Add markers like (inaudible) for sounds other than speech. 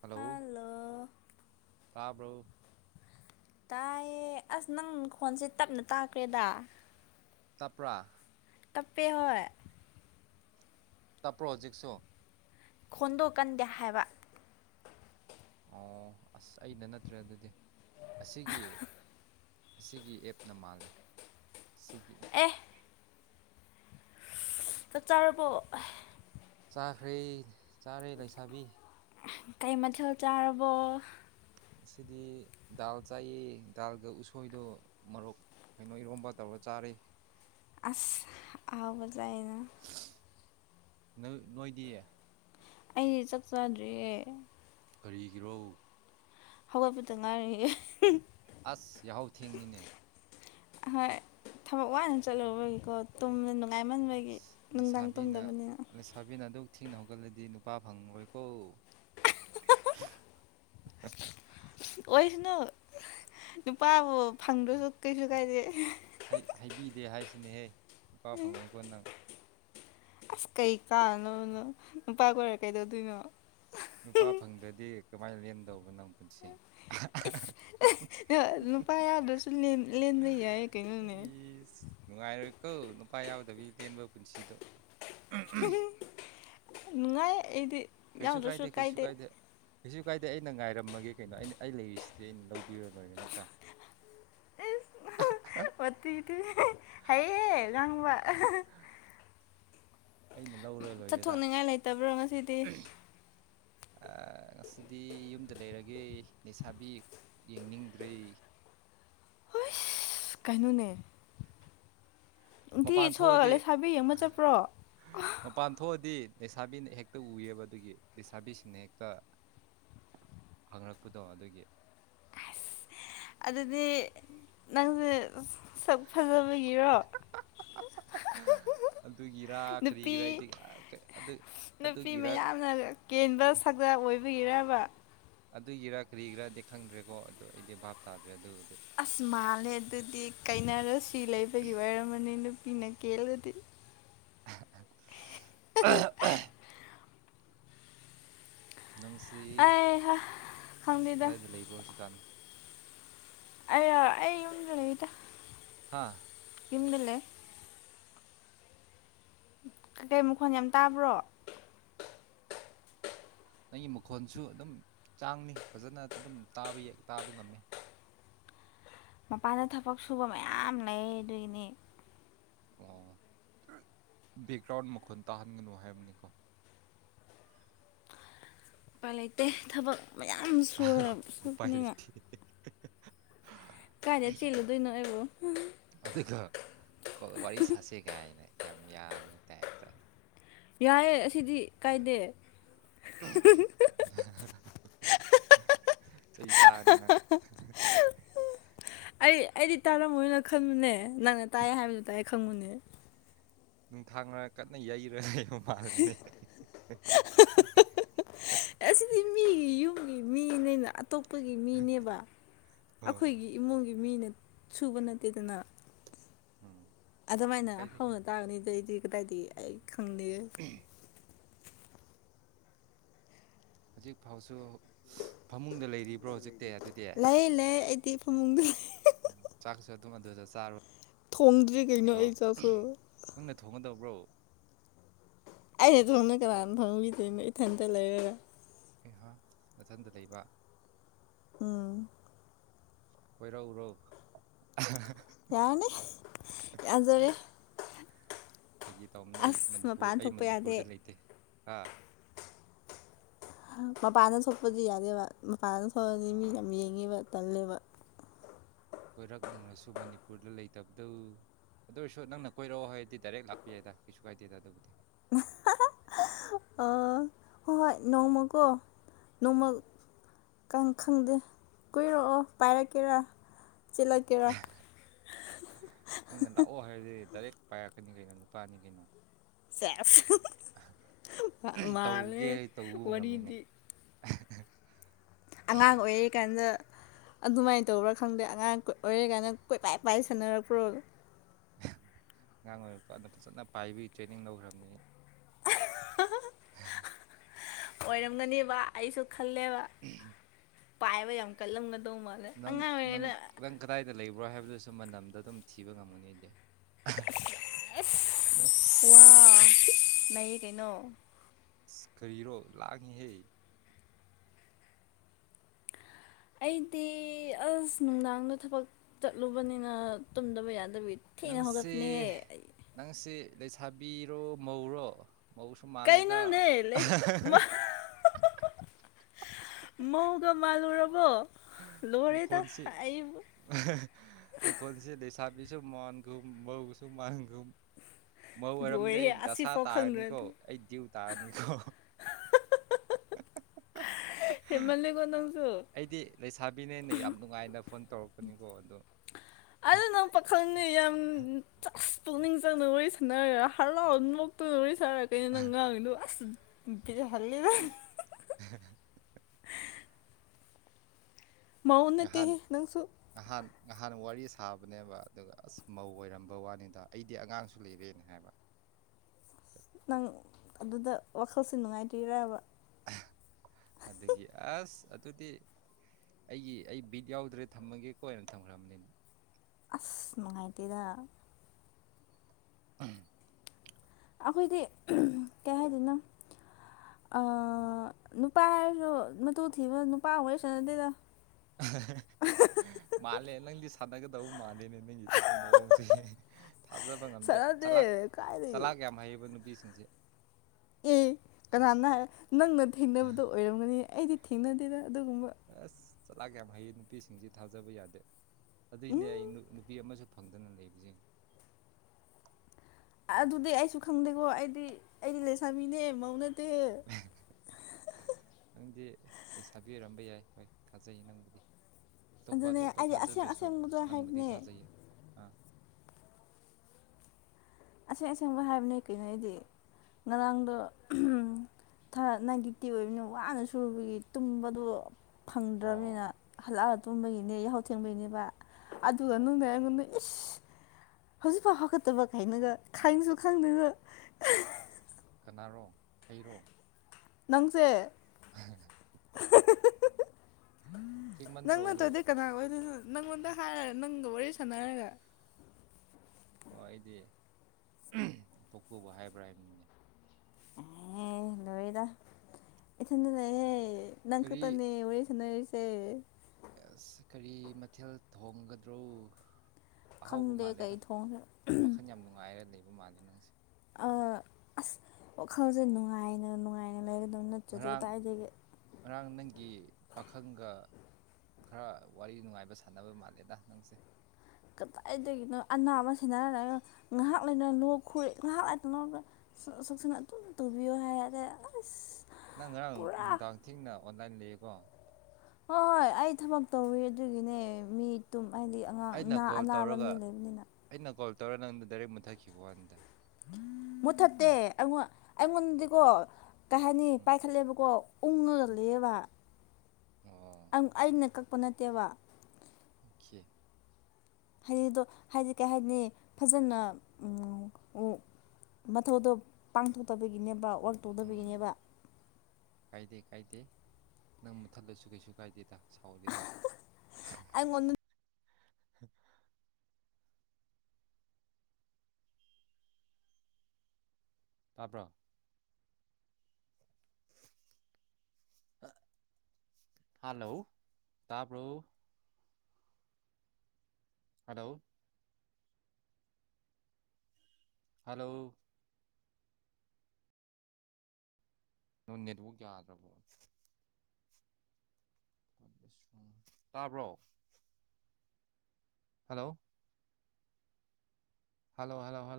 Hello ꯇꯥꯕ꯭ꯔꯣ ꯇꯥꯏꯌꯦ ꯑꯁ ꯅꯪ ꯈꯣꯟꯁꯦ ꯇꯞꯅ ꯇꯥꯛꯈ꯭ꯔꯦꯗꯥ ꯇꯞꯄ꯭ꯔꯥ ꯇꯞꯄꯦ ꯍꯣꯏ ꯇꯞꯄ꯭ꯔꯣ ꯍꯧꯖꯤꯛꯁꯨ ꯈꯣꯟꯗꯣ ꯀꯟꯗꯦ ꯍꯥꯏꯕ ꯑꯣ ꯑꯁ ꯑꯩꯅ ꯅꯠꯇ꯭ꯔꯦ ꯑꯗꯨꯗꯤ ꯑꯁꯤꯒꯤ ꯑꯁꯤꯒꯤ ꯑꯦꯞꯅ ꯃꯥꯜꯂꯦ ꯑꯁꯤꯒꯤꯅ ꯑꯦꯍ ꯆꯥꯛ ꯆꯥꯔꯕꯣ ꯆꯥꯈ꯭ꯔꯦ ꯆꯥꯔꯦ ꯂꯩꯁꯥꯕꯤ ꯀꯩ ꯃꯊꯦꯜ ꯆꯥꯔꯕꯣ ꯉꯁꯤꯗꯤ ꯗꯥꯜ ꯆꯥꯏꯌꯦ ꯗꯥꯜꯒ ꯎꯁꯣꯏꯗꯣ ꯃꯔꯣꯛ ꯀꯩꯅꯣ ꯏꯔꯣꯝꯕ ꯇꯧꯔ ꯆꯥꯔꯦ ꯑꯁ ꯑꯍꯥꯎꯕ ꯆꯥꯏꯅꯥ ꯅꯪ ꯅꯣꯏꯗꯤ ꯑꯩ ꯆꯥꯛ ꯆꯥꯗ꯭ꯔꯤꯌꯦ ꯀꯔꯤꯒꯤꯔꯣ ꯍꯧꯒꯠꯄꯗ ꯉꯥꯏꯔꯤꯌꯦ ꯑꯁ ꯌꯥꯍꯧ ꯊꯦꯡꯉꯤꯅꯦ ꯍꯣꯏ ꯊꯕꯛ ꯋꯥꯅ ꯆꯠꯂꯨꯨꯕꯒꯤꯀꯣ ꯇꯨꯝꯃꯦ ꯅꯨꯡ ꯑꯁ ꯂꯩꯅꯤꯁꯥꯕꯤꯅ ꯂꯩꯁꯥꯕꯤꯅ ꯑꯗꯨꯛ ꯊꯦꯡꯅ ꯍꯧꯒꯠꯂꯗꯤ ꯅꯨꯄꯥ ꯐꯪꯉꯣꯏꯀꯣ ꯑꯣꯏꯁꯅꯨ ꯅꯨꯄꯥꯕꯨ ꯐꯪꯗ꯭ꯔꯁꯨ ꯀꯩꯁꯨ ꯀꯥꯏꯗꯦ ꯍꯩ ꯍꯥꯏꯕꯤꯗꯦ ꯍꯥꯏꯁꯤꯅꯦꯍꯦ ꯅꯨꯨꯄꯥ ꯐꯪꯉꯣꯏꯀꯣ ꯅꯪ ꯑꯁ ꯀꯩ ꯀꯥꯟꯅꯕꯅꯣ ꯅꯨꯄꯥ ꯀꯣꯏꯔ ꯀꯩꯗꯧꯗꯣꯏꯅꯣ ꯅꯨꯄꯥ ꯐꯪꯗ꯭ꯔꯗꯤ ꯀꯃꯥꯏꯅ ꯂꯦꯟꯗꯧꯕ ꯅꯪ ꯄꯨꯟꯁꯤ ꯗꯨ ꯅꯨꯨꯄꯥ ꯌꯥꯗꯁꯨ ꯂꯦꯟ ꯂꯦꯟꯕ ꯌꯥꯏꯌꯦ ꯀꯩꯅꯣꯅꯦ ꯏꯁ ꯅꯨꯡꯉꯥꯏꯔꯣꯏ ꯀꯣ ꯅꯨꯄꯥ ꯌꯥꯎꯗꯕꯤ ꯂꯦꯟꯕ ꯄꯨꯟꯁꯤꯗꯣ ꯅꯨꯡꯉꯥꯏ ꯑꯩꯗꯤ ꯀꯩꯁꯨ ꯀꯥꯏꯗꯦ ꯀꯩꯁꯨ ꯀꯥꯏꯗꯦ ꯀꯩꯁꯨ ꯀꯥꯏꯗꯦ ꯑꯩꯅ ꯉꯥꯏꯔꯝꯃꯒꯦ ꯀꯩꯅꯣ ꯑꯩꯅ ꯑꯩ ꯂꯩꯔꯤꯁꯤꯗꯤ ꯑꯩꯅ ꯂꯧꯕꯤꯔ ꯂꯣꯏꯔꯦ ꯅꯠꯇ꯭ꯔꯥ (unintelligible) ꯋꯥꯊꯤꯗꯤ ꯍꯩꯍꯦ ꯉꯥꯡꯕ ꯑꯩꯅ ꯂꯧꯔ ꯂꯣꯏꯔꯦꯗꯥ ꯆꯠꯊꯣꯛꯅꯤꯡꯉꯥꯏ ꯂꯩꯇꯕ꯭ꯔꯣ ꯉꯁꯤꯗꯤ ꯎꯁꯁ ꯉꯁꯤꯗꯤ ꯌꯨꯝꯗ ꯂꯩꯔꯒꯦ ꯂꯩꯁꯥꯕꯤ ꯌꯦꯡꯅꯤꯡꯗ꯭ꯔꯦ ꯍꯣꯏꯁ ꯑꯁ ꯀꯩꯅꯣꯅꯦ ꯃꯄꯥꯟ ꯅꯨꯡꯇꯤꯒꯤꯁꯨ ꯊꯣꯛꯑꯗꯤ ꯂꯩꯁꯥꯕꯤ ꯌꯦꯡꯕ ꯆꯠꯄ꯭ꯔꯣ ꯄꯥꯟꯊꯣꯛꯑꯗꯤ ꯂꯩꯁꯥꯕꯤꯅ ꯍꯦꯛꯇ ꯎꯏꯌꯦꯕ ꯑꯗꯨꯒꯤ ꯂꯩꯁꯥꯕꯤꯁꯤꯡꯅ ꯍꯦꯛꯇ ꯍꯪꯔꯛꯄꯗꯣ ꯑꯗꯨꯒꯤ ꯑꯁ ꯑꯗꯨꯗꯤ ꯅꯪꯁꯦ ꯁꯛ ꯐꯖꯕꯒꯤꯔꯣ (unintelligible) ꯑꯗꯨꯒꯤꯔ ꯀꯔꯤ ꯒꯤꯔꯥ ꯅꯨꯄꯤ ꯑꯩꯗꯤ ꯑꯥꯛ ꯈ ꯑꯗꯨꯏ ꯑꯗꯨꯒꯤꯔ (unintelligible) ꯑꯣꯏꯕꯒꯤꯔꯥꯕ ꯑꯗꯨꯒꯤꯔ ꯀꯔꯤꯒꯤꯔꯥꯗꯤ ꯈꯪꯗ꯭ꯔꯦꯀꯣ ꯑꯗꯨ ꯑꯩꯗꯤ ꯚꯥꯞ ꯇꯥꯗ꯭ꯔꯦ ꯑꯗꯨꯕꯨꯗꯤ ꯑꯁ ꯃꯥꯜꯂꯦ ꯑꯗꯨꯗꯤ ꯀꯩꯅꯔꯁꯤ ꯂꯩꯕꯒꯤ ꯑꯣꯏꯔꯝꯃꯅꯤ ꯅꯨꯄꯤꯅ ꯀꯦꯜꯂꯗꯤ (unintelligible) ꯅꯪꯁꯤ ꯑꯩ ꯍꯥ ꯈꯪꯗꯦꯗ ꯀꯗꯥꯏꯗ ꯂꯩꯕ꯭ꯔꯣ ꯍꯧꯖꯤꯛꯀꯥꯟ ꯑꯌꯥ ꯑꯩ ꯌꯨꯝꯗꯥ ꯂꯩꯗꯥ ꯍꯥꯥ ꯌꯨꯝꯗꯥꯂꯩ ꯒꯩ ꯃꯈꯣꯟ ꯌꯥꯝ ꯇꯕ꯭ꯔꯣ ꯅꯪꯒꯤ ꯃꯈꯣꯟꯁꯨ ꯑꯗꯨꯝ ꯆꯥꯡꯅꯤ ꯐꯖꯅ ꯇꯗꯨꯝ ꯇꯥꯕ ꯌꯦ ꯇꯥꯕ ꯉꯝꯃꯦ ꯃꯄꯥꯟꯗ ꯊꯕꯛ ꯁꯨꯕ ꯃꯌꯥꯝ ꯅꯩ ꯑꯗꯨꯒꯤꯅꯤ ꯑꯣ ꯕꯦꯛꯒ꯭ꯔꯥꯎꯟ ꯃꯈꯣꯟ ꯇꯥꯍꯟꯒꯅꯨ ꯍꯥꯏꯕꯅꯤꯀꯣ꯫ ꯎꯄꯥꯏ ꯂꯩꯇꯦ ꯊꯕꯛ ꯃꯌꯥꯝꯁ__ ꯎꯄꯥꯏ ꯂꯩꯇꯦ ꯀꯥꯏꯗ ꯆꯦꯜꯂꯨꯗꯣꯏꯅꯣ ꯑꯩꯕꯨ ꯑꯗꯨꯒꯥ ꯀꯣꯜ ꯋꯥꯔꯤ ꯁꯥꯁꯦ ꯀꯥꯏꯅ ꯌꯥꯝ ꯌꯥꯕꯤ ꯇꯥꯏꯞꯇ ꯌꯥꯏꯌꯦ ꯑꯁꯤꯗꯤ ꯀꯥꯏꯗꯦ ꯆꯩ ꯆꯥꯅꯤ ꯅꯪ (unintelligible) ꯑꯩ ꯑꯩꯗꯤ ꯇꯥꯔꯝꯃꯣꯏꯅ ꯈꯟꯕꯅꯦ ꯅꯪꯅ ꯇꯥꯏ ꯍꯥꯏꯕꯗꯨꯗꯥ ꯑꯩ ꯈꯪꯕꯅꯦ ꯅꯨꯡꯊꯥꯡꯔꯥꯏ ꯀꯠꯅ ꯌꯩꯔꯗꯤ ꯃꯥꯜꯂꯅꯤꯅꯦ (unintelligible) ꯑꯁꯤꯗꯤ ꯃꯤꯒꯤ ꯌꯨꯝꯒꯤ ꯃꯤꯅꯦꯅ ꯑꯇꯣꯞꯄꯒꯤ ꯃꯤꯅꯦꯕ ꯑꯣ ꯑꯈꯣꯏꯒꯤ ꯏꯃꯨꯡꯒꯤ ꯃꯤꯅ ꯁꯨꯕ ꯅꯠꯇꯦꯗꯅ ꯎꯝ ꯑꯗꯨꯃꯥꯏꯅ ꯀꯥꯏꯗꯦ ꯍꯧꯅ ꯀꯥꯏꯗꯦ ꯇꯥꯒꯅꯤꯗꯩꯗꯤ ꯀꯗꯥꯏꯗꯤ ꯑꯩ ꯎꯝ ꯈꯪꯗꯤꯌꯦ ꯍꯧꯖꯤꯛꯐꯥꯎꯁꯨ ꯐꯃꯨꯡꯗ ꯂꯩꯔꯤꯕ꯭ꯔꯣ ꯍꯧꯖꯤꯛꯇꯤ ꯑꯗꯨ__ ꯂꯩ ꯂꯩ ꯑꯩꯗꯤ ꯐꯃꯨꯡꯗ ꯂꯩ ꯎꯝ ꯆꯥꯛꯁꯨ ꯑꯗꯨꯝ ꯑꯗꯨꯗ ꯆꯥꯔꯣ ꯊꯣꯡꯗ꯭ꯔꯤ ꯀꯩꯅꯣ ꯑꯩ ꯆꯥꯛꯁꯨ ꯅꯪꯅ ꯊꯣꯡꯒꯗꯧꯕ꯭ꯔꯣ ꯑꯩꯅꯥ ꯊꯣꯡꯅ ꯀꯅꯥꯅ ꯊꯣꯡꯕꯤꯗꯣꯏꯅꯣ ꯏꯊꯟꯇ ꯂꯩꯔꯒꯥ ꯑꯦꯍꯥ ꯅꯊꯟꯇꯥ ꯂꯩꯕ ꯎꯝ ꯀꯣꯏꯔꯛꯎꯔꯣ ꯌꯥꯔꯅꯤ ꯌꯥꯖꯔꯦ ꯑꯩꯒꯤ ꯇꯧꯝꯅꯦ ꯑꯩ ꯑꯁ ꯃꯅꯤꯄꯨꯔ ꯃꯄꯥꯟ ꯑꯩ ꯊꯣꯛꯄ ꯌꯥꯗꯦ ꯃꯅꯤꯄꯨꯔꯗ ꯂꯩꯇꯦ ꯍꯥ ꯑꯥ ꯃꯄꯥꯟꯗ ꯊꯣꯛꯄꯗꯤ ꯌꯥꯗꯦꯕ ꯃꯄꯥꯟꯗ ꯊꯣꯛꯑꯗꯤ ꯃꯤ ꯑꯣ ꯌꯥꯝ ꯌꯦꯡꯉꯦꯕ ꯇꯜꯂꯦꯕ ꯀꯣꯏꯔꯛꯅꯤꯡꯔꯁꯨ ꯃꯅꯤꯄꯨꯔꯗ ꯂꯩꯇꯕꯗꯣ ꯑꯗꯨ ꯑꯣꯏꯔꯁꯨ ꯅꯪꯅ ꯀꯣꯏꯔꯛꯑꯣ ꯍꯥꯏꯔꯗꯤ ꯗꯥꯏꯔꯦꯛ ꯂꯥꯛꯄ ꯌꯥꯏꯗ ꯀꯩꯁꯨ ꯀꯥꯏꯗꯦꯗ ꯑꯗꯨꯕꯨꯗꯤ ꯑꯣ ꯍꯣꯏ ꯍꯣꯏ ꯅꯣꯡꯃꯀꯣ ꯅꯣꯡꯃꯛ__ ꯎꯝ ꯀꯥꯡ ꯈꯪꯗꯦ ꯀꯨꯏꯔꯛꯑꯣ ꯄꯥꯏꯔꯛꯀꯦꯔꯥ ꯆꯦꯂꯛ ꯅꯪꯅ ꯂꯥꯛꯑꯣ ꯍꯥꯏꯔꯗꯤ ꯗꯥꯏꯔꯦꯛ ꯄꯥꯏꯔꯛꯀꯅꯤ ꯀꯩꯅꯣ ꯅꯨꯄꯥꯅꯤ ꯀꯩꯅꯣ ꯁꯦꯁ ꯇꯧꯒꯦ ꯃꯥꯜꯂꯦ ꯇꯧꯕ ꯉꯝꯃꯤꯅꯦ ꯋꯥꯔꯤꯗꯤ ꯑꯉꯥꯡ ꯑꯣꯏꯔꯤ ꯀꯥꯟꯗ ꯑꯗꯨꯃꯥꯏꯅ ꯇꯧꯕ꯭ꯔꯥ ꯈꯪꯗꯦ ꯑꯉꯥꯡ ꯑꯣꯏꯔꯦ ꯀꯥꯏꯅ ꯀꯣꯏ ꯄꯥꯏ ꯄꯥꯏ ꯁꯥꯟꯅꯔꯛꯄ꯭ꯔꯣ ꯑꯉꯥꯡ ꯑꯣꯏꯔꯛꯄ ꯑꯗꯨ ꯐꯖꯅ ꯄꯥꯏꯕꯤ ꯇ꯭ꯔꯦꯅꯤꯡ ꯂꯧꯈ꯭ꯔꯕꯅꯤ (unintelligible) (unintelligible) ꯑꯣꯏꯔꯝꯒꯅꯦꯕ ꯑꯩꯁꯨ ꯈꯜꯂꯦꯕ (unintelligible) ꯄꯥꯏꯕ ꯌꯥꯝ ꯀꯜꯂꯝꯒꯗꯧ ꯃꯥꯟ ꯅꯪ ꯅꯪ ꯅꯪ ꯀꯗꯥꯏꯗ ꯂꯩꯕ꯭ꯔꯣ ꯍꯥꯏꯕꯗꯨꯁꯨ ꯃꯅꯝꯗ ꯑꯗꯨꯝ ꯊꯤꯕ ꯉꯝꯒꯅꯤ ꯑꯩꯗꯤ (unintelligible) ꯋꯥꯎ ꯅꯩꯌꯦ ꯀꯩꯅꯣ ꯑꯁ ꯀꯔꯤꯔꯣ ꯂꯥꯡꯉꯤꯍꯦ ꯑꯩꯗꯤ ꯑꯁ ꯅꯨꯡꯗꯥꯡꯗ ꯊꯕꯛ ꯆꯠꯂꯨꯕꯅꯤꯅ ꯇꯨꯝꯗꯕ ꯌꯥꯗꯕꯤ ꯊꯦꯡꯅ ꯅꯪꯁꯦ ꯍꯧꯒꯠꯄꯅꯦꯍꯦ ꯅꯪꯁꯦ ꯂꯩꯁꯥꯕꯤꯔꯣ ꯃꯧꯔꯣ ꯃꯧꯁꯨꯨ ꯃꯥꯜꯂꯤꯗ ꯀꯩꯅꯣꯅꯦ ꯃꯧꯒ ꯃꯥꯜꯂꯨꯔꯕꯣ ꯂꯣꯏꯔꯦꯗ ꯃꯈꯣꯟꯁꯤ ꯑꯩꯕꯨ ꯃꯈꯣꯟꯁꯤ ꯂꯩꯁꯥꯕꯤꯁꯨ ꯃꯥꯟꯒꯨꯝ ꯃꯧꯁꯨ ꯃꯥꯟꯒꯨꯝ ꯃꯧ ꯑꯣꯏꯔꯃꯗꯤ ꯑꯩ ꯂꯣꯏꯔꯦ ꯗꯁꯥ ꯑꯁꯤꯐꯥꯎ ꯇꯥꯒꯅꯤꯀꯣ ꯈꯪꯗ꯭ꯔꯗꯤ ꯑꯩ ꯗꯤꯌꯨ ꯇꯥꯅꯤꯀꯣ ꯍꯦꯟꯃꯜꯂꯦꯀꯣ ꯅꯪꯁꯨ ꯑꯩꯗꯤ ꯂꯩꯁꯥꯕꯤꯅꯦꯅ ꯌꯥꯝ ꯅꯨꯡꯉꯥꯏꯅ ꯐꯣꯟ ꯇꯧꯔꯛ ꯄꯅꯤꯀꯣ ꯑꯗꯣ ꯑꯗꯨ ꯅꯪ ꯄꯥꯈꯪꯅꯤ ꯌꯥꯝ ꯑꯁ ꯄꯨꯛꯅꯤꯡ ꯆꯪꯅ ꯋꯥꯔꯤ ꯁꯥꯟꯅꯔꯒ ꯍꯔꯥꯎꯃꯨꯛ ꯇꯣꯏꯅ ꯋꯥꯔꯤ ꯁꯥꯔꯛ ꯀꯩꯩꯅꯣ ꯅꯪ ꯉꯥꯡꯉꯤꯗꯣ ꯑꯁ ꯕꯤꯠ ꯍꯜꯂꯤꯗ (unintelligible) ꯃꯥꯎ ꯅꯍꯥꯟ ꯅꯠꯇꯦꯍꯦ ꯅꯪꯁꯨ ꯉꯍꯥꯟ ꯉꯍꯥꯟ ꯋꯥꯔꯤ ꯁꯥꯕꯅꯦꯕ ꯑꯗꯨꯒ ꯑꯁ ꯃꯧ ꯑꯣꯏꯔꯝꯕ ꯋꯥꯅꯤꯗ ꯑꯩꯗꯤ ꯑꯉꯥꯡꯁꯨ ꯂꯩꯔꯦꯅꯦ ꯍꯥꯏꯕ ꯅꯪ ꯑꯗꯨꯗ ꯋꯥꯈꯜꯁꯦ ꯅꯨꯡꯉꯥꯏꯇ꯭ꯔꯤꯔꯕ ꯑꯗꯨꯒꯤ ꯑꯁ ꯑꯗꯨꯗꯤ ꯑꯩꯒꯤ ꯑꯩ ꯕꯤꯠ ꯌꯥꯎꯗ꯭ꯔꯦ ꯊꯝꯃꯒꯦ ꯀꯣ ꯅ ꯊꯝꯈ꯭ꯔꯕꯅꯤꯅ ꯑꯁ ꯅꯨꯡꯉꯥꯏꯇꯦꯗ ꯎꯝ ꯑꯩꯈꯣꯏꯗꯤ ꯀꯩ ꯍꯥꯏꯗꯣꯏꯅꯣ ꯑ ꯅꯨꯄꯥ ꯍꯥꯏꯔꯁꯨ ꯃꯇꯨ ꯊꯤꯕ ꯅꯨꯄꯥꯒ ꯋꯥꯔꯤ ꯁꯥꯟꯅꯗꯦꯗ ꯃꯥꯜꯂꯦ ꯅꯪꯗꯤ ꯁꯥꯟꯅꯒꯗꯧꯕ ꯃꯥꯜꯂꯦꯅꯦ ꯅꯪꯒꯤ ꯃꯑꯣꯡꯁꯤ ꯊꯥꯖꯕ ꯉꯝꯗꯦ ꯁꯥꯟꯅꯗꯦ ꯆꯂꯥꯛ ꯀꯥꯏꯗꯒꯤ ꯆꯂꯥꯛ ꯌꯥꯝ ꯍꯩꯌꯦꯕ ꯅꯨꯄꯤꯁꯤꯡꯁꯦ ꯑꯦ ꯀꯅꯥꯅ ꯍꯥꯏ ꯅꯪꯅ ꯊꯦꯡꯅꯕꯗꯣ ꯑꯣꯏꯔꯝꯒꯅꯤ ꯑꯩꯗꯤ ꯊꯦꯡꯅꯗꯦꯗ ꯑꯗꯨꯒꯨꯝꯕ ꯑꯁ ꯆꯂꯥꯛ ꯌꯥꯝ ꯍꯩꯌꯦ ꯅꯨꯄꯤꯁꯤꯡꯁꯤ ꯊꯥꯖꯕ ꯌꯥꯗꯦ ꯑꯗꯨꯏꯅꯦ ꯑꯩ ꯎꯝ ꯅꯨ ꯅꯨꯄꯤ ꯑꯃꯁꯨ ꯐꯪꯗꯅ ꯂꯩꯕꯁꯦ ꯑꯗꯨꯗꯤ ꯑꯩꯁꯨ ꯈꯪꯗꯦꯀꯣ ꯑꯩꯗꯤ ꯑꯩꯗꯤ ꯂꯩꯁꯥꯕꯤꯅꯦ ꯃꯧ ꯅꯠꯇꯦꯍꯦ (unintelligible) ꯅꯪꯗꯤ ꯂꯩꯁꯥꯕꯤ ꯑꯣꯏꯔꯝꯕ ꯌꯥꯏ ꯍꯣꯏ ꯊꯥꯖꯩꯌꯦ ꯅꯪꯕꯨꯗꯤ ꯑꯇꯣꯞꯄ ꯑꯗꯨꯅꯦ ꯑꯇꯣꯞꯄ ꯑꯩꯗꯤ ꯑꯁꯦꯡ ꯊꯥꯖꯗ꯭ꯔꯁꯨ ꯑꯁꯦꯡꯕꯗꯣ ꯅꯪꯕꯨꯗꯤ ꯍꯥꯏꯕꯅꯦ ꯊꯥꯖꯩꯌꯦ ꯑꯥ ꯑꯁꯦꯡ ꯑꯁꯦꯡꯕ ꯍꯥꯏꯕꯅꯤ ꯀꯩꯅꯣ ꯍꯥꯏꯗꯤ ꯉꯔꯥꯡꯗꯣ ꯊꯔ ꯅꯥꯏꯟꯇꯤꯛꯇꯤ ꯑꯣꯏꯕꯅꯤꯅ ꯋꯥꯅ ꯁꯨꯨꯕꯒꯤ ꯇꯨꯝꯕꯗꯣ ꯑꯣ ꯐꯪꯗ꯭ꯔꯕꯅꯤꯅ ꯍꯜꯂꯛꯑꯒ ꯇꯨꯝꯕꯒꯤꯅꯦ ꯏꯍꯥꯎ ꯊꯦꯡꯕꯒꯤꯅꯦꯕ ꯑꯗꯨꯒ ꯑꯣ ꯅꯅꯦ ꯑꯩꯉꯣꯟ ꯏꯁ ꯍꯧꯖꯤꯛꯐꯥꯎ ꯍꯧꯒꯠꯇꯕ ꯀꯥꯏꯅꯒ ꯈꯪꯁꯨ ꯈꯥꯡꯗꯅ ꯀꯅꯥꯔꯣ ꯑꯩꯔꯣ ꯅꯪꯁꯦ (unintelligible) ꯅꯪ ꯊꯦꯡꯃꯟꯗ꯭ꯔꯣ ꯑꯗꯨ ꯅꯠꯇꯗꯤ ꯀꯅꯥ ꯑꯣꯏꯗꯣꯏ ꯅꯪꯉꯣꯟꯗ ꯍꯥꯏꯔ ꯅꯪꯒ ꯋꯥꯔꯤ ꯁꯥꯟꯅꯔꯒ ꯍꯣꯏ ꯑꯩꯗꯤ ꯑꯇꯣꯞꯄꯕꯨ ꯍꯥꯏꯕ꯭ꯔꯥ ꯍꯥꯏꯕꯅꯤꯅꯦ ꯑꯦ ꯂꯣꯏꯔꯦꯗ ꯏꯊꯟꯗ‌‌‌‌ ꯂꯩꯌꯦ ꯅꯪ ꯀꯔꯤ ꯈꯛꯇꯪꯅꯤ ꯋꯥꯔꯤ ꯁꯥꯟꯅꯔꯤꯁꯦ ꯑꯁ ꯀꯔꯤ ꯃꯊꯦꯜ ꯊꯣꯡꯒꯗ꯭ꯔꯣ ꯑꯍꯥꯎꯕ ꯈꯪꯗꯦ ꯃꯥꯜꯂꯦꯗ ꯀꯩ ꯊꯣꯡꯁꯤꯔ ꯋꯥꯈꯜ ꯌꯥꯝ ꯅꯨꯡꯉꯥꯏꯔ ꯂꯩꯕ ꯃꯥꯜꯂꯦ ꯅꯪꯁꯦ ꯑꯥ ꯑꯁ ꯋꯥꯈꯜꯁꯦ ꯅꯨꯡꯉꯥꯏꯅ ꯅꯨꯡꯉꯥꯏꯅ ꯂꯩꯒꯗꯕ ꯅꯠꯇ ꯉꯔꯥꯡ ꯉꯔꯥꯡ ꯅꯪꯒꯤ ꯄꯥꯈꯪꯒ ꯈꯔ ꯋꯥꯔꯤ ꯅꯨꯡꯉꯥꯏꯕ ꯁꯥꯟꯅꯕ ꯃꯥꯜꯂꯦꯗ ꯅꯪꯁꯦ ꯀꯗꯥꯏꯗꯒꯤꯅꯣ ꯑꯅꯥꯕ ꯁꯦꯟꯅꯔꯒ ꯉꯥꯏꯍꯥꯛ ꯂꯩꯅ ꯂꯣꯛ ꯈꯨ ꯉꯥꯏꯍꯥꯛ ꯉꯥꯛꯇꯅꯣ ꯁꯣꯛꯁꯤꯅ ꯑꯗꯨꯝ ꯇꯨꯕꯤꯌꯣ ꯍꯥꯏꯌꯦꯅꯦ ꯑꯁ ꯅꯪ ꯉꯔꯥꯡ ꯄꯨꯔꯥ ꯅꯨꯡꯗꯥꯡ ꯊꯤꯡꯅ ꯑꯣꯟꯂꯥꯏꯟ ꯂꯩꯌꯦꯀꯣ ꯍꯣꯏ ꯍꯣꯏ ꯑꯩ ꯊꯕꯛ ꯇꯧꯋꯦ ꯑꯗꯨꯒꯤꯅꯦ ꯃꯤ ꯑꯗꯨꯝ ꯍꯥꯏꯗꯤ ꯑꯉꯥꯡꯅ‌ ꯑꯅꯥꯕ ꯃꯤ ꯂꯩꯕꯅꯤꯅ ꯑꯩꯅ ꯀꯣꯜ ꯇꯧꯔꯒ ꯅꯪꯗ ꯗꯥꯏꯔꯦꯛ ꯃꯨꯠꯊꯈꯤꯕ ꯋꯥꯥꯅꯤꯗ ꯃꯨꯊꯠꯇꯦ ꯑꯩꯉꯣꯟ ꯑꯩꯉꯣꯟꯗꯗꯤꯀꯣ ꯀꯩ ꯍꯥꯏꯅꯤ ꯎꯝ ꯄꯥꯏꯈꯠꯂꯦꯕꯀꯣ ꯎꯪꯉꯥꯒ ꯎꯝ ꯂꯩꯌꯦꯕ ꯑꯣ ꯑꯩꯅ ꯀꯛꯄ ꯅꯠꯇꯦꯕ ꯑꯣꯀꯦ ꯍꯥꯏꯗꯤꯗꯣ ꯍꯥꯏꯗꯤ ꯀꯩ ꯍꯥꯏꯅꯤ ꯐꯖꯅ ꯃꯊꯧꯗꯣ ꯄꯥꯡꯊꯣꯛꯇꯕꯒꯤꯅꯦꯕ ꯋꯥꯛ ꯎꯝ ꯇꯧꯗꯕꯒꯤꯅꯦꯕ ꯀꯥꯏꯗꯦ ꯀꯥꯏꯗꯦ ꯅꯪ ꯃꯨꯊꯠꯂꯁꯨ ꯀꯩꯁꯨ ꯀꯥꯏꯗꯦꯗ ꯁꯥꯎꯗꯦꯗ ꯑꯩꯉꯣꯟꯗ ꯇꯥꯄ꯭ꯔꯥ ꯍꯜꯂꯣ ꯇꯥꯄ꯭ꯔꯣ ꯍꯜꯂꯣ ꯍꯜꯂꯣ ꯅꯦꯠꯋꯥꯛ ꯌꯥꯗ꯭ꯔꯕꯣ ꯇꯥꯕ꯭ꯔꯣ ꯍꯜꯂꯣ ꯍꯜꯂꯣ ꯍꯜꯂꯣ ꯍꯜꯂꯣ